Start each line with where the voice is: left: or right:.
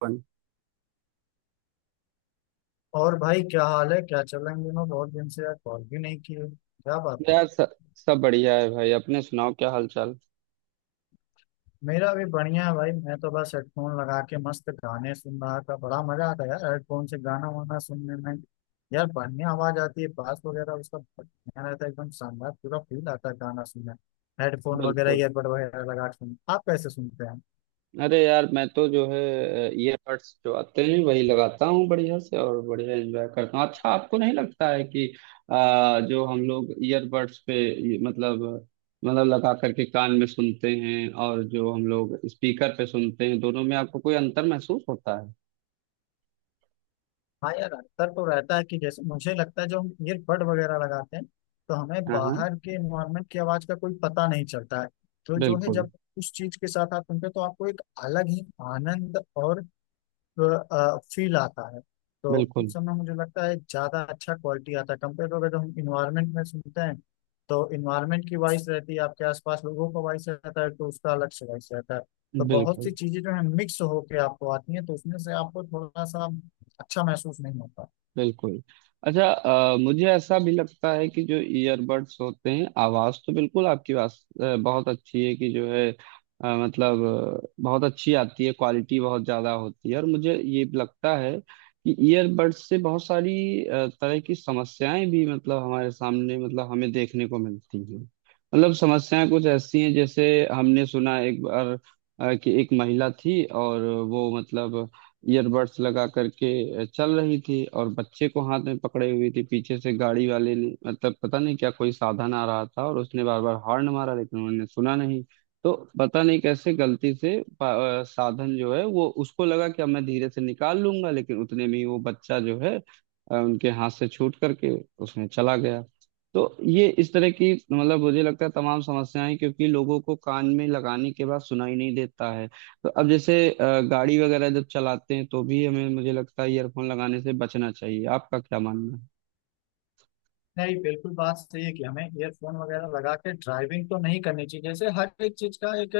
right: अपन।
left: और भाई क्या हाल है, क्या चल रहा है इन दिनों? बहुत दिन से यार कॉल भी नहीं किए, क्या बात है।
right: यार सब सब बढ़िया है भाई। अपने सुनाओ क्या हाल चाल।
left: मेरा भी बढ़िया है भाई। मैं तो बस हेडफोन लगा के मस्त गाने सुन रहा था। बड़ा मजा आता है यार हेडफोन से गाना वाना सुनने में। यार बढ़िया आवाज आती है, बास वगैरह उसका बढ़िया रहता है, एकदम शानदार, पूरा फील आता है गाना सुनने। हेडफोन वगैरह,
right: बिल्कुल।
left: ईयरबड वगैरह लगा के सुन, आप कैसे सुनते हैं?
right: अरे यार मैं तो जो है ईयरबड्स जो आते हैं वही लगाता हूँ बढ़िया से और बढ़िया एंजॉय करता हूँ। अच्छा, आपको नहीं लगता है कि जो हम लोग ईयरबड्स पे ये मतलब मतलब लगा करके कान में सुनते हैं और जो हम लोग स्पीकर पे सुनते हैं, दोनों में आपको कोई अंतर महसूस होता है?
left: हाँ यार, अंतर तो रहता है। कि जैसे मुझे लगता है जो हम ईयरबड वगैरह लगाते हैं तो हमें
right: हाँ, हाँ।
left: बाहर के एनवायरनमेंट की आवाज का कोई पता नहीं चलता है। तो जो है
right: बिल्कुल,
left: जब उस चीज के साथ आप सुनते हो तो आपको एक अलग ही आनंद और फील आता है। तो
right: बिल्कुल,
left: उस समय मुझे लगता है ज़्यादा अच्छा क्वालिटी आता है कंपेयर टू अगर जो हम इन्वायरमेंट में सुनते हैं। तो इन्वायरमेंट की वॉइस रहती है, आपके आसपास लोगों का वॉइस रहता है, तो उसका अलग से वॉइस रहता है। तो बहुत
right: बिल्कुल,
left: सी चीज़ें जो है मिक्स होके आपको आती हैं, तो उसमें से आपको थोड़ा सा अच्छा महसूस नहीं होता।
right: बिल्कुल। अच्छा, मुझे ऐसा भी लगता है कि जो ईयरबड्स होते हैं आवाज तो बिल्कुल, आपकी आवाज बहुत अच्छी है कि जो है बहुत अच्छी आती है, क्वालिटी बहुत ज्यादा होती है। और मुझे ये भी लगता है कि ईयरबड्स से बहुत सारी तरह की समस्याएं भी मतलब हमारे सामने मतलब हमें देखने को मिलती हैं। मतलब समस्याएं कुछ ऐसी हैं जैसे हमने सुना एक बार कि एक महिला थी और वो मतलब ईयरबड्स लगा करके चल रही थी और बच्चे को हाथ में पकड़े हुई थी। पीछे से गाड़ी वाले ने मतलब पता नहीं क्या कोई साधन आ रहा था, और उसने बार बार हॉर्न मारा लेकिन उन्होंने सुना नहीं। तो पता नहीं कैसे गलती से साधन जो है वो, उसको लगा कि अब मैं धीरे से निकाल लूंगा, लेकिन उतने में ही वो बच्चा जो है उनके हाथ से छूट करके उसमें चला गया। तो ये इस तरह की मतलब, मुझे लगता है तमाम समस्याएं, क्योंकि लोगों को कान में लगाने के बाद सुनाई नहीं देता है। तो अब जैसे गाड़ी वगैरह जब चलाते हैं तो भी हमें मुझे लगता है ईयरफोन लगाने से बचना चाहिए। आपका क्या मानना है?
left: नहीं, बिल्कुल बात सही है कि हमें ईयरफोन वगैरह लगा के ड्राइविंग तो नहीं करनी चाहिए। जैसे हर एक चीज का एक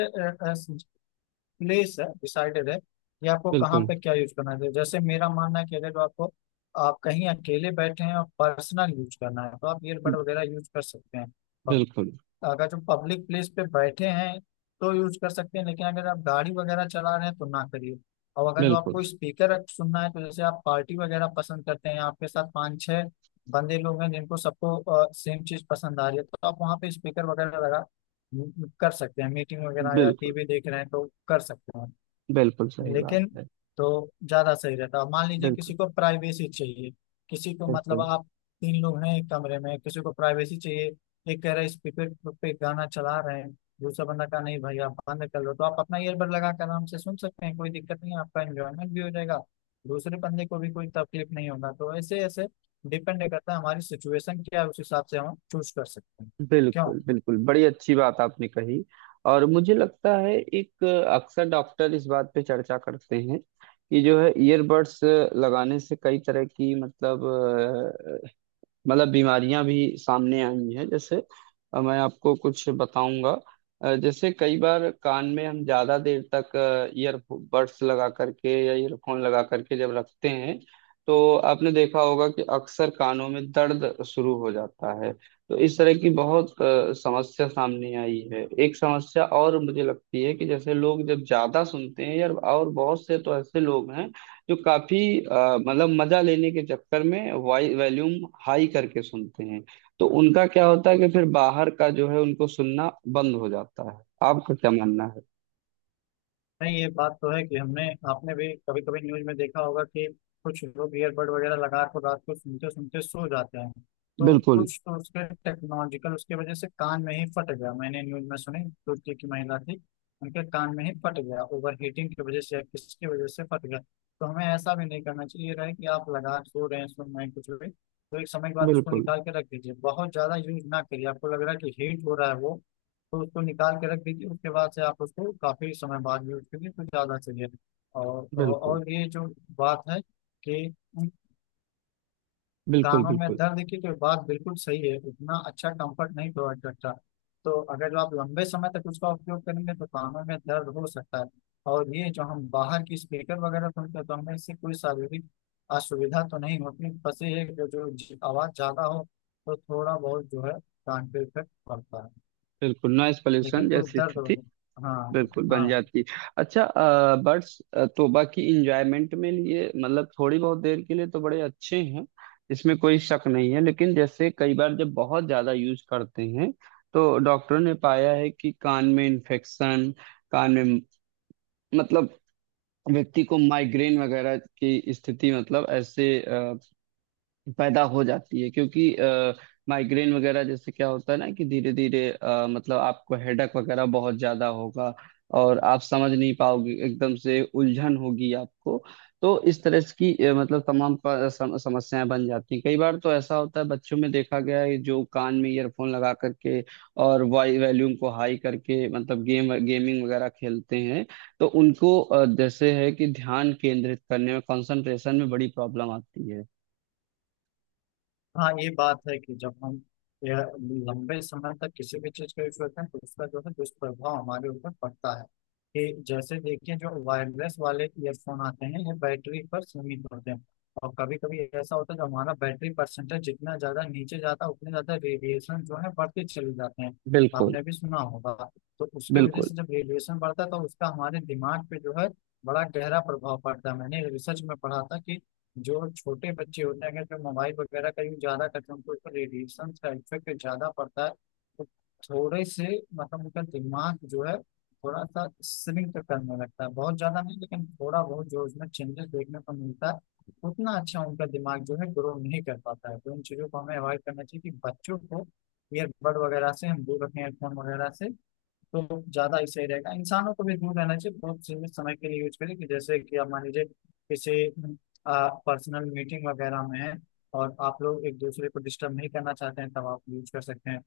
left: प्लेस है, डिसाइडेड है कि आपको कहाँ
right: बिल्कुल,
left: पे क्या यूज करना है। तो जैसे मेरा मानना है कि अगर आपको आप कहीं अकेले बैठे हैं और पर्सनल यूज करना है तो आप ईयरबड वगैरह यूज कर सकते हैं। और
right: बिल्कुल,
left: अगर जो पब्लिक प्लेस पे बैठे हैं तो यूज कर सकते हैं, लेकिन अगर आप गाड़ी वगैरह चला रहे हैं तो ना करिए। और अगर जो
right: बिल्कुल,
left: आपको स्पीकर सुनना है तो जैसे आप पार्टी वगैरह पसंद करते हैं, आपके साथ पाँच छह बंदे लोग हैं जिनको सबको सेम चीज पसंद आ रही है तो आप वहाँ पे स्पीकर वगैरह लगा कर सकते हैं। मीटिंग वगैरह या
right: बिल्कुल।
left: टीवी देख रहे हैं तो कर सकते हैं,
right: बिल्कुल सही बात
left: लेकिन
right: है।
left: तो ज्यादा सही रहता। अब मान लीजिए
right: बिल्कुल,
left: किसी को प्राइवेसी चाहिए, किसी को मतलब
right: बिल्कुल,
left: आप तीन लोग हैं एक कमरे में, किसी को प्राइवेसी चाहिए, एक कह रहा है स्पीकर पे गाना चला रहे हैं, दूसरा बंदा कहा नहीं भाई आप बंद कर लो, तो आप अपना ईयरबड लगा कर आराम से सुन सकते हैं, कोई दिक्कत नहीं है, आपका एंजॉयमेंट भी हो जाएगा, दूसरे बंदे को भी कोई तकलीफ नहीं होगा तो ऐसे ऐसे डिपेंड करता है हमारी सिचुएशन क्या है, उस हिसाब से हम चूज कर सकते हैं। क्यों
right: बिल्कुल, बिल्कुल, बड़ी अच्छी बात आपने कही। और मुझे लगता है एक अक्सर डॉक्टर इस बात पे चर्चा करते हैं कि जो है ईयरबड्स लगाने से कई तरह की मतलब बीमारियां भी सामने आई हैं। जैसे मैं आपको कुछ बताऊंगा। जैसे कई बार कान में हम ज्यादा देर तक ईयरबड्स लगा करके या ईयरफोन लगा करके जब रखते हैं, तो आपने देखा होगा कि अक्सर कानों में दर्द शुरू हो जाता है। तो इस तरह की बहुत समस्या सामने आई है। एक समस्या और मुझे लगती है कि जैसे लोग जब ज्यादा सुनते हैं यार, और बहुत से तो ऐसे लोग हैं जो काफी मतलब मजा लेने के चक्कर में वाई वॉल्यूम हाई करके सुनते हैं। तो उनका क्या होता है कि फिर बाहर का जो है उनको सुनना बंद हो जाता है। आपका क्या मानना है?
left: नहीं, ये बात तो है कि हमने, आपने भी कभी कभी न्यूज में देखा होगा कि कुछ लोग ईयरबड वगैरह लगा कर रात को सुनते सुनते सो जाते हैं, तो
right: बिल्कुल,
left: कुछ तो उसके टेक्नोलॉजिकल उसके वजह से कान में ही फट गया। मैंने न्यूज में सुनी तुर्की की महिला थी, उनके कान में ही फट गया, ओवर हीटिंग की वजह से या किसकी वजह से फट गया। तो हमें ऐसा भी नहीं करना चाहिए, ये रहे कि आप लगा के सो रहे हैं, सुन रहे हैं कुछ भी, तो एक समय के बाद उसको
right: बिल्कुल,
left: निकाल के रख दीजिए, बहुत ज्यादा यूज ना करिए। आपको लग रहा है कि हीट हो रहा है वो, तो उसको निकाल के रख दीजिए, उसके बाद से आप उसको काफ़ी समय बाद यूज कीजिए तो ज़्यादा चलिए। और
right: बिल्कुल,
left: और ये जो बात है कि उन
right: बिल्कुल,
left: कानों में
right: बिल्कुल,
left: दर्द की, तो बात बिल्कुल सही है, उतना अच्छा कंफर्ट नहीं प्रोवाइड करता। तो अगर जो आप लंबे समय तक उसका उपयोग करेंगे तो कानों में दर्द हो सकता है। और ये जो हम बाहर की स्पीकर वगैरह सुनते हैं तो हमें इससे कोई शारीरिक असुविधा तो नहीं होती। बस ये है कि जो आवाज़ ज़्यादा हो तो थोड़ा बहुत जो है कान पे इफेक्ट पड़ता है,
right: बिल्कुल। नॉइस पॉल्यूशन
left: लेकिन कोई
right: जैसी
left: दर्द हो।
right: स्थिति
left: हाँ।
right: बिल्कुल
left: हाँ।
right: बन जाती। अच्छा, बट्स तो बाकी इंजॉयमेंट में लिए मतलब थोड़ी बहुत देर के लिए तो बड़े अच्छे हैं, इसमें कोई शक नहीं है। लेकिन जैसे कई बार जब बहुत ज्यादा यूज करते हैं तो डॉक्टरों ने पाया है कि कान में इन्फेक्शन, कान में मतलब व्यक्ति को माइग्रेन वगैरह की स्थिति मतलब ऐसे पैदा हो जाती है। क्योंकि माइग्रेन वगैरह जैसे क्या होता है ना कि धीरे धीरे मतलब आपको हेडक वगैरह बहुत ज्यादा होगा, और आप समझ नहीं पाओगे, एकदम से उलझन होगी आपको। तो इस तरह की मतलब तमाम समस्याएं बन जाती हैं। कई बार तो ऐसा होता है, बच्चों में देखा गया है, जो कान में ईयरफोन लगा करके और वाई वॉल्यूम को हाई करके मतलब गेम गेमिंग वगैरह खेलते हैं, तो उनको जैसे है कि ध्यान केंद्रित करने में, कंसंट्रेशन में बड़ी प्रॉब्लम आती है।
left: हाँ, ये बात है कि जब हम यह लंबे समय तक किसी भी चीज़ का यूज करते हैं तो उसका जो है दुष्प्रभाव हमारे ऊपर पड़ता है। कि जैसे देखिए जो वायरलेस वाले ईयरफोन आते हैं ये बैटरी पर सीमित होते हैं, और कभी कभी ऐसा होता है जो हमारा बैटरी परसेंटेज जितना ज़्यादा नीचे जाता है उतने ज़्यादा रेडिएशन जो है बढ़ते चले जाते हैं।
right: बिल्कुल,
left: आपने भी सुना होगा। तो उसके वजह
right: बिल्कुल,
left: से जब रेडिएशन बढ़ता है तो उसका हमारे दिमाग पे जो है बड़ा गहरा प्रभाव पड़ता है। मैंने रिसर्च में पढ़ा था कि जो छोटे बच्चे होते हैं अगर जो मोबाइल वगैरह का यूज ज्यादा करते हैं उनको उसका रेडिएशन का इफेक्ट ज्यादा पड़ता है। तो थोड़े से मतलब उनका दिमाग जो है थोड़ा सा श्रिंक करने लगता है, बहुत ज्यादा नहीं लेकिन थोड़ा बहुत जो उसमें चेंजेस देखने को मिलता है। उतना अच्छा उनका दिमाग जो है ग्रो नहीं कर पाता है। तो इन चीजों को हमें अवॉइड करना चाहिए कि बच्चों को ईयरबड वगैरह से हम दूर रखें, हेडफोन वगैरह से, तो ज्यादा ही सही रहेगा। इंसानों को भी दूर रहना चाहिए, बहुत सीमित समय के लिए यूज करें। कि जैसे कि आप मान लीजिए किसी पर्सनल मीटिंग वगैरह में है और आप लोग एक दूसरे को डिस्टर्ब नहीं करना चाहते हैं, तब आप यूज कर सकते हैं।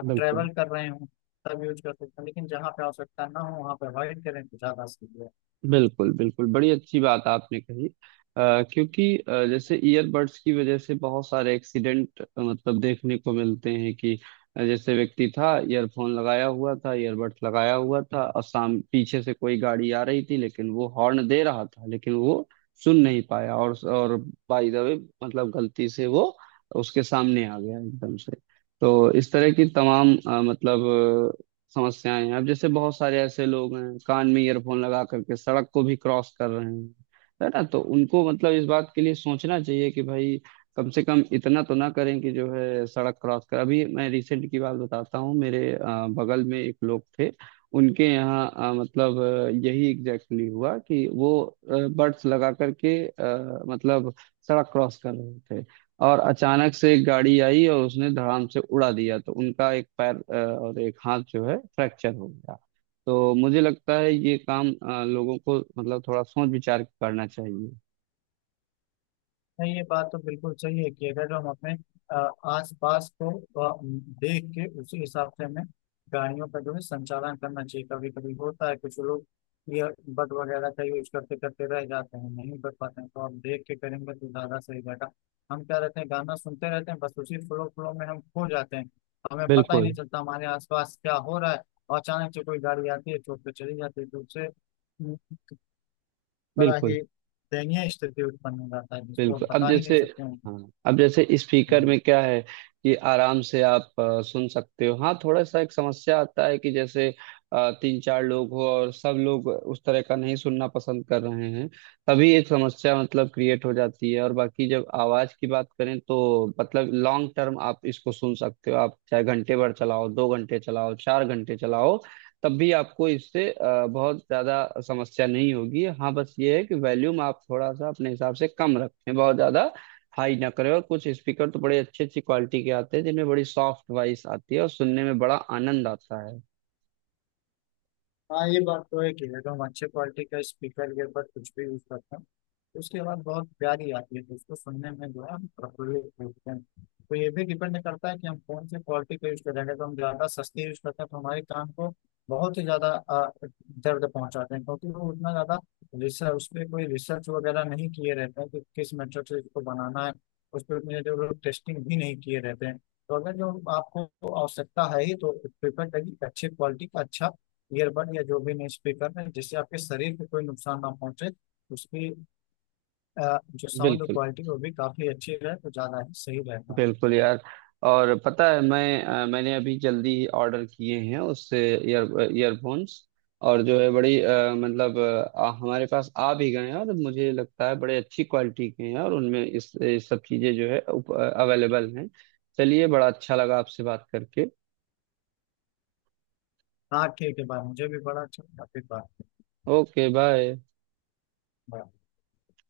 left: आप
right: बिल्कुल,
left: ट्रेवल कर रहे हो, तब यूज कर सकते हैं, लेकिन जहाँ पे आवश्यकता ना हो वहाँ पे अवॉइड करें तो ज्यादा सही है।
right: बिल्कुल, बिल्कुल, बड़ी अच्छी बात आपने कही। क्योंकि जैसे ईयरबड्स की वजह से बहुत सारे एक्सीडेंट मतलब देखने को मिलते हैं कि जैसे व्यक्ति था, ईयरफोन लगाया हुआ था, ईयरबड्स लगाया हुआ था, और साम पीछे से कोई गाड़ी आ रही थी लेकिन वो हॉर्न दे रहा था, लेकिन वो सुन नहीं पाया, और बाय द वे मतलब गलती से वो उसके सामने आ गया एकदम से। तो इस तरह की तमाम मतलब समस्याएं हैं। अब जैसे बहुत सारे ऐसे लोग हैं कान में ईयरफोन लगा करके सड़क को भी क्रॉस कर रहे हैं, है ना? तो उनको मतलब इस बात के लिए सोचना चाहिए कि भाई कम से कम इतना तो ना करें कि जो है सड़क क्रॉस कर। अभी मैं रिसेंट की बात बताता हूँ, मेरे बगल में एक लोग थे, उनके यहाँ यही एग्जैक्टली exactly हुआ कि वो बर्ड्स लगा करके मतलब सड़क क्रॉस कर रहे थे, और अचानक से एक गाड़ी आई और उसने धड़ाम से उड़ा दिया। तो उनका एक पैर और एक हाथ जो है फ्रैक्चर हो गया। तो मुझे लगता है ये काम लोगों को मतलब थोड़ा सोच विचार के करना चाहिए।
left: नहीं, ये बात तो बिल्कुल सही है कि अगर हम अपने आस पास को देख के उसी हिसाब से हमें गाड़ियों का जो है संचालन करना चाहिए। कभी कभी होता है कुछ लोग ये बट वगैरह का यूज करते करते रह जाते हैं, नहीं कर पाते हैं, तो आप देख के करेंगे तो ज्यादा सही रहेगा। हम क्या रहते हैं गाना सुनते रहते हैं, बस उसी फ्लो फ्लो में हम खो जाते हैं, हमें पता ही नहीं
right: बिल्कुल,
left: चलता हमारे आसपास क्या हो रहा है। और अचानक से कोई गाड़ी आती है तो उस पे चली जाती है, तो उससे बड़ा
right: बिल्कुल,
left: ही दयनीय स्थिति उत्पन्न हो जाता है जिसको हम
right: बिल्कुल। अब
left: बता ही नहीं
right: जैसे,
left: सकते
right: हाँ, अब जैसे स्पीकर
left: हैं।
right: में क्या है कि आराम से आप सुन सकते हो। हाँ, थोड़ा सा एक समस्या आता है कि जैसे 3 4 लोग हो और सब लोग उस तरह का नहीं सुनना पसंद कर रहे हैं, तभी एक समस्या मतलब क्रिएट हो जाती है। और बाकी जब आवाज की बात करें तो मतलब लॉन्ग टर्म आप इसको सुन सकते हो, आप चाहे घंटे भर चलाओ, 2 घंटे चलाओ, 4 घंटे चलाओ, तब भी आपको इससे बहुत ज्यादा समस्या नहीं होगी। हाँ, बस ये है कि वॉल्यूम आप थोड़ा सा अपने हिसाब से कम रखें, बहुत ज्यादा हाई ना करें। और कुछ स्पीकर तो बड़े अच्छी अच्छी क्वालिटी के आते हैं जिनमें बड़ी सॉफ्ट वॉइस आती है और सुनने में बड़ा आनंद आता है।
left: हाँ ये बात तो है कि अगर हम अच्छे क्वालिटी का स्पीकर के ऊपर कुछ भी यूज करते हैं तो उसकी आवाज़ बहुत प्यारी आती है, तो उसको सुनने में जो है हम प्रफुल्लित होते हैं। तो ये भी डिपेंड करता है कि हम कौन से क्वालिटी का यूज कर रहे हैं। अगर हम ज़्यादा सस्ती यूज करते हैं तो हमारे कान को बहुत ही ज़्यादा दर्द पहुंचाते हैं, क्योंकि वो उतना ज़्यादा रिसर्च, उस पर कोई रिसर्च वगैरह नहीं किए रहते हैं कि किस मेथड से इसको बनाना है, उस पर उतने जो लोग टेस्टिंग भी नहीं किए रहते हैं। तो अगर जो आपको आवश्यकता है ही तो प्रिफर करिए अच्छे क्वालिटी का, अच्छा ईयरबड या जो भी नहीं स्पीकर है, जिससे आपके शरीर को कोई नुकसान ना पहुंचे, उसकी जो साउंड
right: बिल्कुल,
left: क्वालिटी वो भी काफी अच्छी रहे तो ज्यादा ही सही रहेगा।
right: बिल्कुल यार। और पता है मैं मैंने अभी जल्दी ही ऑर्डर किए हैं उससे ईयरफोन्स, और जो है बड़ी हमारे पास आ भी गए हैं, और मुझे लगता है बड़े अच्छी क्वालिटी के हैं और उनमें इस सब चीज़ें जो है अवेलेबल हैं। चलिए, बड़ा अच्छा लगा आपसे बात करके।
left: हाँ ठीक है भाई, मुझे भी बड़ा अच्छा, काफी बार।
right: Okay bye.